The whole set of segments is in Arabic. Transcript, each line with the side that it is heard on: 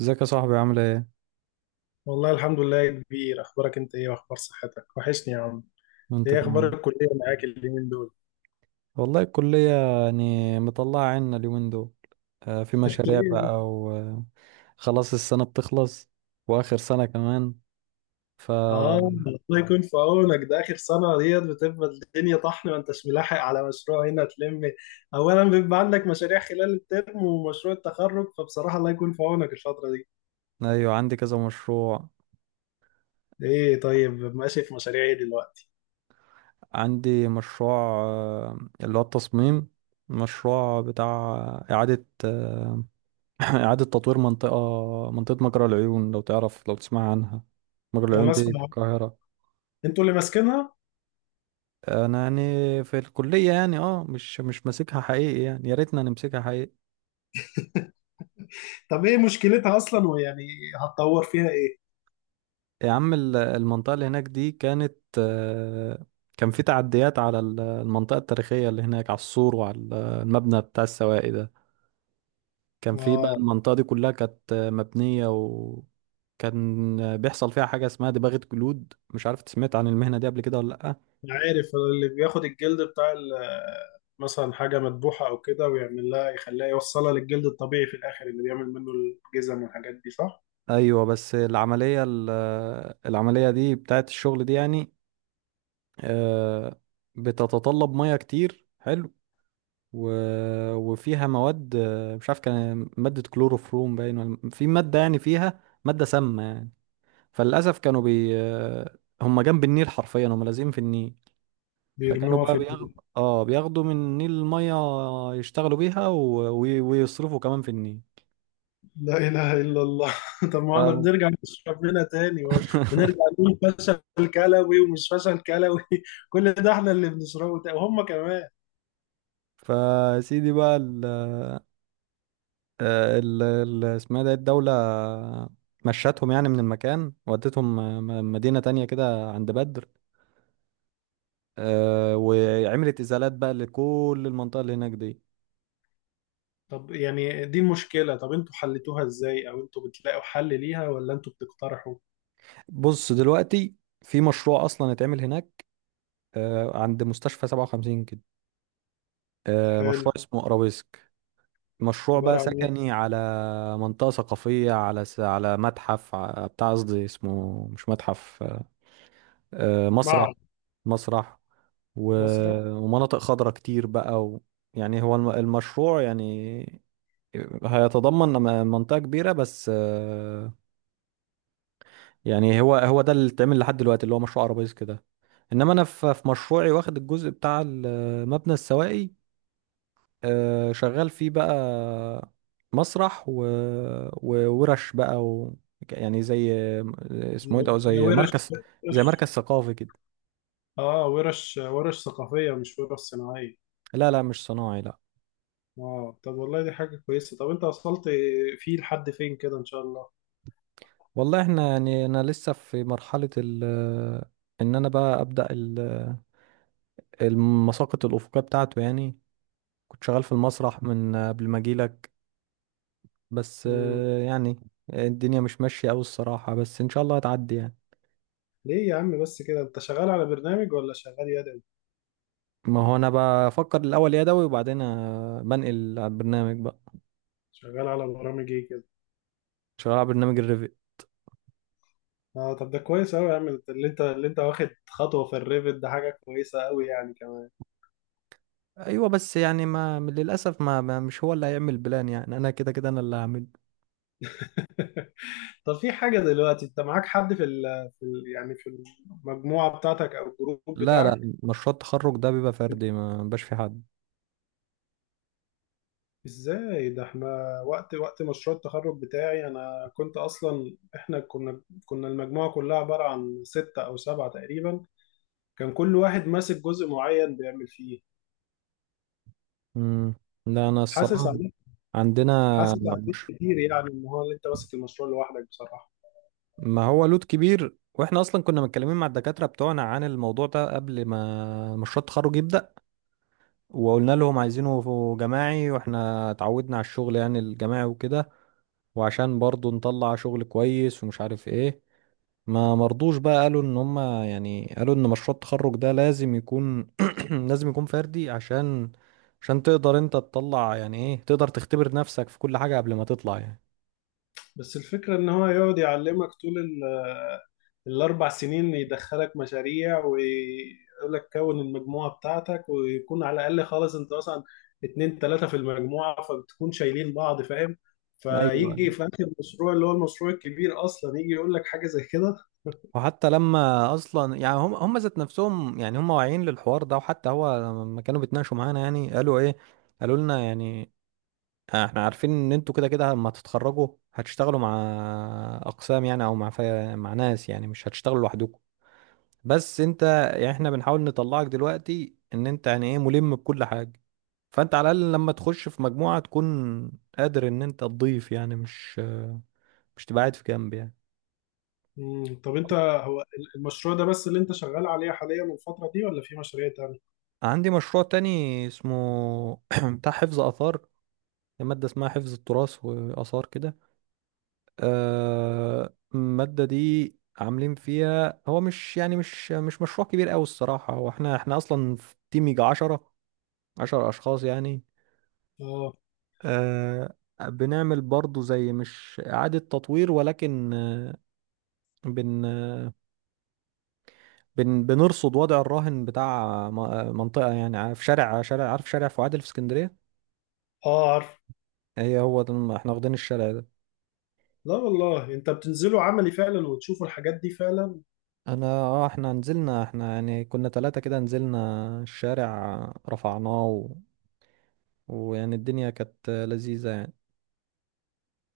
right: ازيك يا صاحبي؟ عامل ايه؟
left: والله الحمد لله يا كبير، اخبارك انت ايه؟ واخبار صحتك، وحشني يا عم.
right: وانت
left: ايه
right: كمان.
left: اخبار الكليه معاك اليومين دول؟
right: والله الكلية يعني مطلعة عنا اليومين دول. في مشاريع
left: ليه؟
right: بقى وخلاص. السنة بتخلص، وآخر سنة كمان. ف
left: اه. الله يكون في عونك، ده اخر سنه ديت بتبقى الدنيا طحن، ما انتش ملاحق على مشروع هنا تلم. اولا بيبقى عندك مشاريع خلال الترم ومشروع التخرج، فبصراحه الله يكون في عونك الفتره دي.
right: ايوه، عندي كذا مشروع.
left: ايه طيب، ماشي، في مشاريع ايه دلوقتي؟
right: عندي مشروع، آه، اللي هو التصميم. مشروع بتاع إعادة، إعادة تطوير منطقة منطقة مجرى العيون، لو تعرف، لو تسمع عنها. مجرى
left: انا
right: العيون دي في
left: اسمع.
right: القاهرة.
left: انتوا اللي ماسكينها.
right: انا يعني في الكليه، يعني اه، مش ماسكها حقيقي، يعني يا ريتنا نمسكها حقيقي.
left: طب ايه مشكلتها اصلا، ويعني هتطور فيها ايه؟
right: يا عم، المنطقه اللي هناك دي كانت، كان في تعديات على المنطقه التاريخيه اللي هناك، على السور وعلى المبنى بتاع السواقي ده. كان في بقى
left: اه.
right: المنطقه دي كلها كانت مبنيه، وكان بيحصل فيها حاجه اسمها دباغه جلود. مش عارف سمعت عن المهنه دي قبل كده ولا لا.
left: عارف اللي بياخد الجلد بتاع مثلا حاجة مذبوحة أو كده، ويعمل لها يخليها يوصلها للجلد الطبيعي في الآخر، اللي بيعمل منه الجزم والحاجات دي، صح؟
right: ايوه، بس العمليه العمليه دي بتاعت الشغل دي يعني، آه، بتتطلب ميه كتير. حلو. و... وفيها مواد، مش عارف كان مادة كلوروفروم باين ولا في مادة، يعني فيها مادة سامة يعني. فللأسف كانوا بي آه، هم جنب النيل حرفيا، هم لازقين في النيل. فكانوا
left: بيرموها
right: بقى
left: في
right: بياخدوا، اه، بياخدوا من النيل المية، يشتغلوا بيها، ويصرفوا كمان في النيل.
left: لا إله إلا الله. طب
right: ف...
left: ما احنا بنرجع نشرب منها تاني ونرجع نقول فشل كلوي ومش فشل كلوي، كل ده احنا اللي بنشربه وهم كمان.
right: فسيدي بقى ال... آه، ال ال- اسمها ده الدولة مشتهم يعني من المكان، ودتهم مدينة تانية كده عند بدر. وعملت إزالات بقى لكل المنطقة اللي هناك دي.
left: طب يعني دي المشكلة، طب انتوا حلتوها ازاي أو انتوا بتلاقوا حل ليها ولا انتوا بتقترحوا؟
right: بص دلوقتي، في مشروع أصلا اتعمل هناك، عند مستشفى 57 كده. مشروع
left: حلو.
right: اسمه أرابيسك، مشروع بقى
left: عبارة عن ايه؟
right: سكني على منطقة ثقافية، على على متحف، بتاع، قصدي اسمه مش متحف، مسرح.
left: معرض.
right: مسرح، و...
left: مسرح.
right: ومناطق خضراء كتير بقى، يعني هو المشروع يعني هيتضمن منطقة كبيرة، بس يعني هو ده اللي اتعمل لحد دلوقتي، اللي هو مشروع عربيز كده. انما انا في مشروعي واخد الجزء بتاع مبنى السواقي، شغال فيه بقى، مسرح، وورش بقى، يعني زي،
left: هي
right: اسمه ايه ده،
left: هي
right: زي مركز، زي مركز
left: ورش-
right: ثقافي كده.
left: اه، ورش ثقافية مش ورش صناعية.
right: لا لا، مش صناعي لا.
left: اه طب، والله دي حاجة كويسة. طب انت وصلت فيه لحد فين كده ان شاء الله؟
right: والله احنا يعني، انا لسه في مرحلة ال ان انا بقى ابدأ المساقط الافقية بتاعته يعني. كنت شغال في المسرح من قبل ما اجيلك، بس
left: مم.
right: يعني الدنيا مش ماشية اوي الصراحة، بس ان شاء الله هتعدي يعني.
left: ليه يا عم بس كده، انت شغال على برنامج ولا شغال يدوي؟
right: ما هو انا بفكر الاول يدوي، وبعدين بنقل على البرنامج بقى.
left: شغال على برامج ايه كده؟
right: شغال على برنامج الريفي.
left: اه طب، ده كويس قوي يا عم، اللي انت واخد خطوة في الريفت، ده حاجة كويسة قوي يعني كمان.
right: ايوه، بس يعني، ما للاسف، ما مش هو اللي هيعمل بلان يعني، انا كده كده انا اللي هعمل.
left: طب في حاجة دلوقتي، انت معاك حد في ال في ال يعني في المجموعة بتاعتك او الجروب
right: لا لا،
left: بتاعك؟
right: مشروع التخرج ده بيبقى فردي، ما بيبقاش في حد.
left: ازاي ده، احنا وقت مشروع التخرج بتاعي، انا كنت اصلا، احنا كنا المجموعة كلها عبارة عن 6 او 7 تقريبا. كان كل واحد ماسك جزء معين بيعمل فيه.
right: مم. لا انا
left: حاسس
right: الصراحة،
left: عليك.
right: عندنا،
left: حاسس عليك
right: مش،
left: كتير، يعني ان هو انت ماسك المشروع لوحدك بصراحة.
right: ما هو لود كبير. واحنا اصلا كنا متكلمين مع الدكاتره بتوعنا عن الموضوع ده قبل ما مشروع التخرج يبدا، وقلنا لهم عايزينه جماعي، واحنا اتعودنا على الشغل يعني الجماعي وكده، وعشان برضو نطلع شغل كويس ومش عارف ايه. ما مرضوش بقى، قالوا ان هم، يعني قالوا ان مشروع التخرج ده لازم يكون، لازم يكون فردي، عشان عشان تقدر انت تطلع، يعني ايه، تقدر تختبر نفسك في كل حاجه قبل ما تطلع يعني.
left: بس الفكرة ان هو يقعد يعلمك طول ال4 سنين، يدخلك مشاريع ويقول لك كون المجموعه بتاعتك، ويكون على الاقل خالص انت مثلا اتنين تلاته في المجموعه، فبتكون شايلين بعض، فاهم؟
right: ايوه،
left: فيجي في اخر المشروع اللي هو المشروع الكبير اصلا، يجي يقول لك حاجه زي كده.
right: وحتى لما اصلا، يعني هم ذات نفسهم يعني هم واعيين للحوار ده. وحتى هو لما كانوا بيتناقشوا معانا، يعني قالوا ايه، قالوا لنا يعني احنا عارفين ان انتوا كده كده لما تتخرجوا هتشتغلوا مع اقسام يعني، او مع مع ناس، يعني مش هتشتغلوا لوحدكم. بس انت، يعني احنا بنحاول نطلعك دلوقتي ان انت يعني ايه، ملم بكل حاجة. فانت على الاقل لما تخش في مجموعة تكون قادر ان انت تضيف يعني، مش تبقى قاعد في جنب يعني.
left: مم، طب انت، هو المشروع ده بس اللي انت شغال عليه حاليا الفتره دي ولا في مشاريع تانية؟
right: عندي مشروع تاني اسمه بتاع حفظ آثار. مادة اسمها حفظ التراث وآثار كده. المادة دي عاملين فيها، هو مش يعني، مش مشروع كبير أوي الصراحة. هو احنا أصلا في تيم يجي عشرة، عشر أشخاص يعني.
left: اه.
right: آه، بنعمل برضو زي مش إعادة تطوير، ولكن آه، بن آه، بن بنرصد وضع الراهن بتاع منطقة يعني في شارع عارف شارع فؤاد اللي في اسكندرية.
left: اه عارف.
right: احنا واخدين الشارع ده.
left: لا والله، انت بتنزلوا عملي فعلا وتشوفوا الحاجات دي فعلا.
right: انا اه، احنا نزلنا، احنا يعني كنا ثلاثة كده، نزلنا الشارع، رفعناه، ويعني الدنيا كانت لذيذة يعني.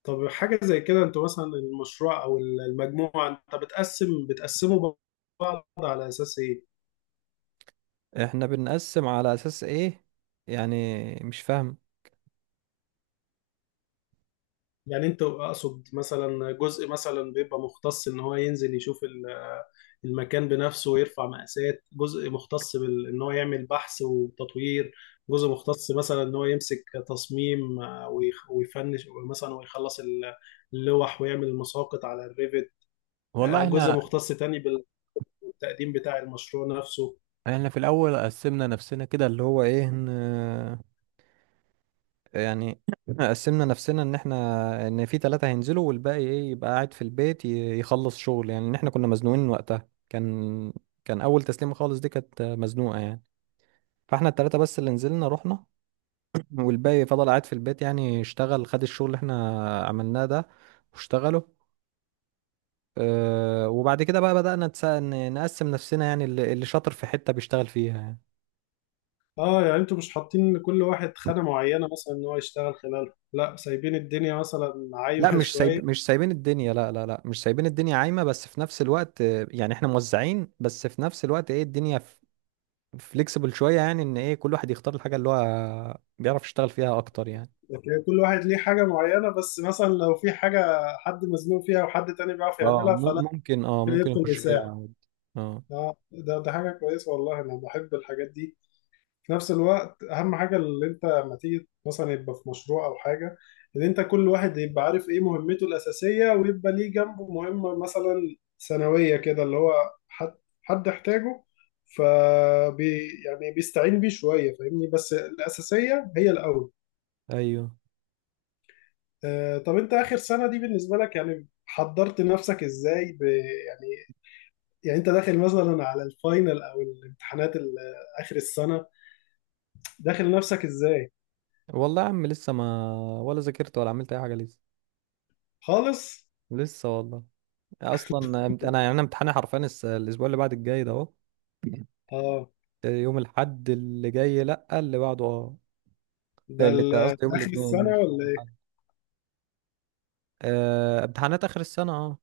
left: طب حاجة زي كده، انتوا مثلا المشروع او المجموعة انت بتقسموا بعض على اساس ايه؟
right: احنا بنقسم على اساس ايه؟ يعني مش فاهم.
left: يعني انتوا اقصد، مثلا جزء مثلا بيبقى مختص ان هو ينزل يشوف المكان بنفسه ويرفع مقاسات، جزء مختص ان هو يعمل بحث وتطوير، جزء مختص مثلا ان هو يمسك تصميم، ويفنش مثلا ويخلص اللوح، ويعمل المساقط على الريفت،
right: والله
left: جزء
right: احنا
left: مختص تاني بالتقديم بتاع المشروع نفسه.
right: احنا في الاول قسمنا نفسنا كده، اللي هو ايه، ان يعني قسمنا نفسنا ان احنا، ان في ثلاثة هينزلوا، والباقي ايه، يبقى قاعد في البيت يخلص شغل، يعني ان احنا كنا مزنوقين وقتها. كان اول تسليمة خالص دي كانت مزنوقة يعني. فاحنا الثلاثة بس اللي نزلنا رحنا، والباقي فضل قاعد في البيت يعني، اشتغل، خد الشغل اللي احنا عملناه ده واشتغله. اه، وبعد كده بقى بدأنا نقسم نفسنا، يعني اللي شاطر في حتة بيشتغل فيها يعني.
left: اه يعني انتوا مش حاطين لكل واحد خانة معينة مثلا ان هو يشتغل خلالها، لا سايبين الدنيا مثلا
right: لا،
left: عايمة
right: مش سايب
left: شوية.
right: مش سايبين الدنيا، لا مش سايبين الدنيا عايمة، بس في نفس الوقت يعني احنا موزعين، بس في نفس الوقت ايه، الدنيا فليكسبل شوية، يعني ان ايه، كل واحد يختار الحاجة اللي هو بيعرف يشتغل فيها اكتر يعني.
left: لكن كل واحد ليه حاجة معينة، بس مثلا لو في حاجة حد مزنوق فيها وحد تاني بيعرف
right: اه،
left: يعملها فلا.
right: ممكن، اه ممكن
left: يدخل
right: يخش فيها
left: يساعد.
right: عادي. اه
left: اه، ده حاجة كويسة والله، انا بحب الحاجات دي. في نفس الوقت، اهم حاجه اللي انت لما تيجي مثلا يبقى في مشروع او حاجه، ان انت كل واحد يبقى عارف ايه مهمته الاساسيه، ويبقى ليه جنبه مهمه مثلا ثانويه كده، اللي هو حد حد احتاجه، يعني بيستعين بيه شويه، فاهمني؟ بس الاساسيه هي الاول.
right: ايوه
left: طب انت، اخر سنه دي بالنسبه لك يعني حضرت نفسك ازاي، ب يعني يعني انت داخل مثلا على الفاينل او الامتحانات اخر السنه، داخل نفسك ازاي؟
right: والله يا عم، لسه ما، ولا ذاكرت ولا عملت اي حاجة لسه.
left: خالص؟
right: لسه والله. اصلا انا، يعني انا امتحاني حرفيا الاسبوع اللي بعد الجاي ده اهو.
left: اه،
right: يوم الاحد اللي جاي، لا اللي بعده اه.
left: ده
right: اللي ده قصدي يوم
left: آخر
right: الاثنين
left: السنة
right: مش
left: ولا إيه؟
right: الاحد. امتحانات اخر السنه اه.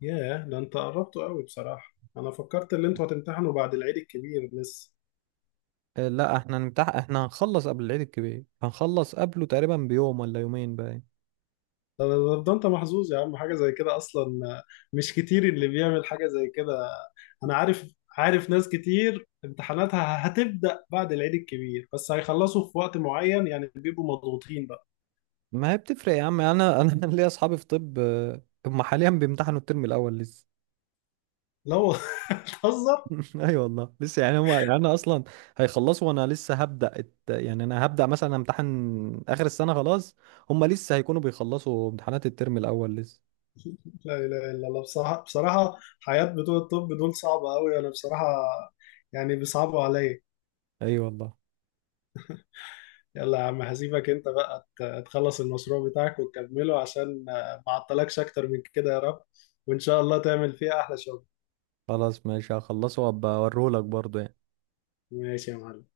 left: ياه، ده أنت قربته قوي بصراحة. أنا فكرت إن أنتوا هتمتحنوا بعد العيد الكبير لسه.
right: لا احنا احنا هنخلص قبل العيد الكبير، هنخلص قبله تقريبا بيوم ولا يومين باين.
left: ده أنت محظوظ يا عم، حاجة زي كده أصلا مش كتير اللي بيعمل حاجة زي كده. أنا عارف. عارف ناس كتير امتحاناتها هتبدأ بعد العيد الكبير، بس هيخلصوا في وقت معين يعني، بيبقوا مضغوطين بقى.
right: ما هي بتفرق يا عم، انا ليا اصحابي في طب، هم حاليا بيمتحنوا الترم الاول لسه.
left: لو بتهزر.
right: ايوه والله لسه، يعني هو يعني انا اصلا، هيخلصوا وانا لسه هبدا يعني انا هبدا مثلا امتحن اخر السنه خلاص، هم لسه هيكونوا بيخلصوا امتحانات الترم الاول لسه.
left: لا إله إلا الله، بصراحة بصراحة حياة بتوع الطب دول صعبة قوي، أنا بصراحة يعني بيصعبوا عليا.
right: ايوه والله.
left: يلا يا عم، هسيبك انت بقى تخلص المشروع بتاعك وتكمله، عشان ما اعطلكش اكتر من كده يا رب، وان شاء الله تعمل فيها احلى شغل.
right: خلاص ماشي، هخلصه وابقى اوريهولك برضه يعني.
left: ماشي يا معلم.